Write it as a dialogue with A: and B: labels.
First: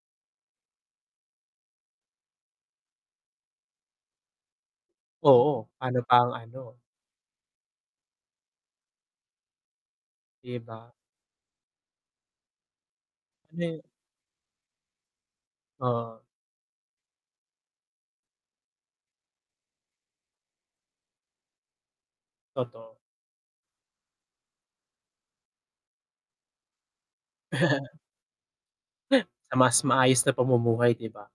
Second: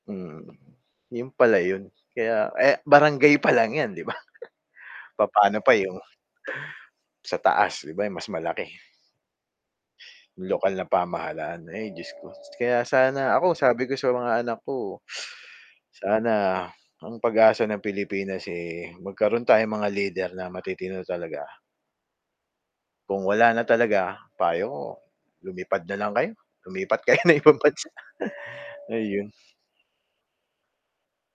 A: Mm. 'Yon pala 'yon, kaya, eh, barangay pa lang 'yan, 'di ba? Papaano
B: Oo,
A: pa 'yong
B: ano, pa ang ano
A: sa taas, 'di ba? 'Yong mas malaki.
B: 'Di
A: Lokal na
B: ba?
A: pamahalaan, ay Diyos ko. Kaya sana ako
B: May
A: sabi ko sa mga anak ko,
B: Oo.
A: sana ang pag-asa ng Pilipinas, eh, magkaroon tayong mga leader na matitino talaga.
B: Totoo.
A: Kung wala na talaga, payo ko lumipad na lang kayo, lumipat kayo ng ibang bansa. Ayun.
B: Sa mas maayos na pamumuhay, 'di ba?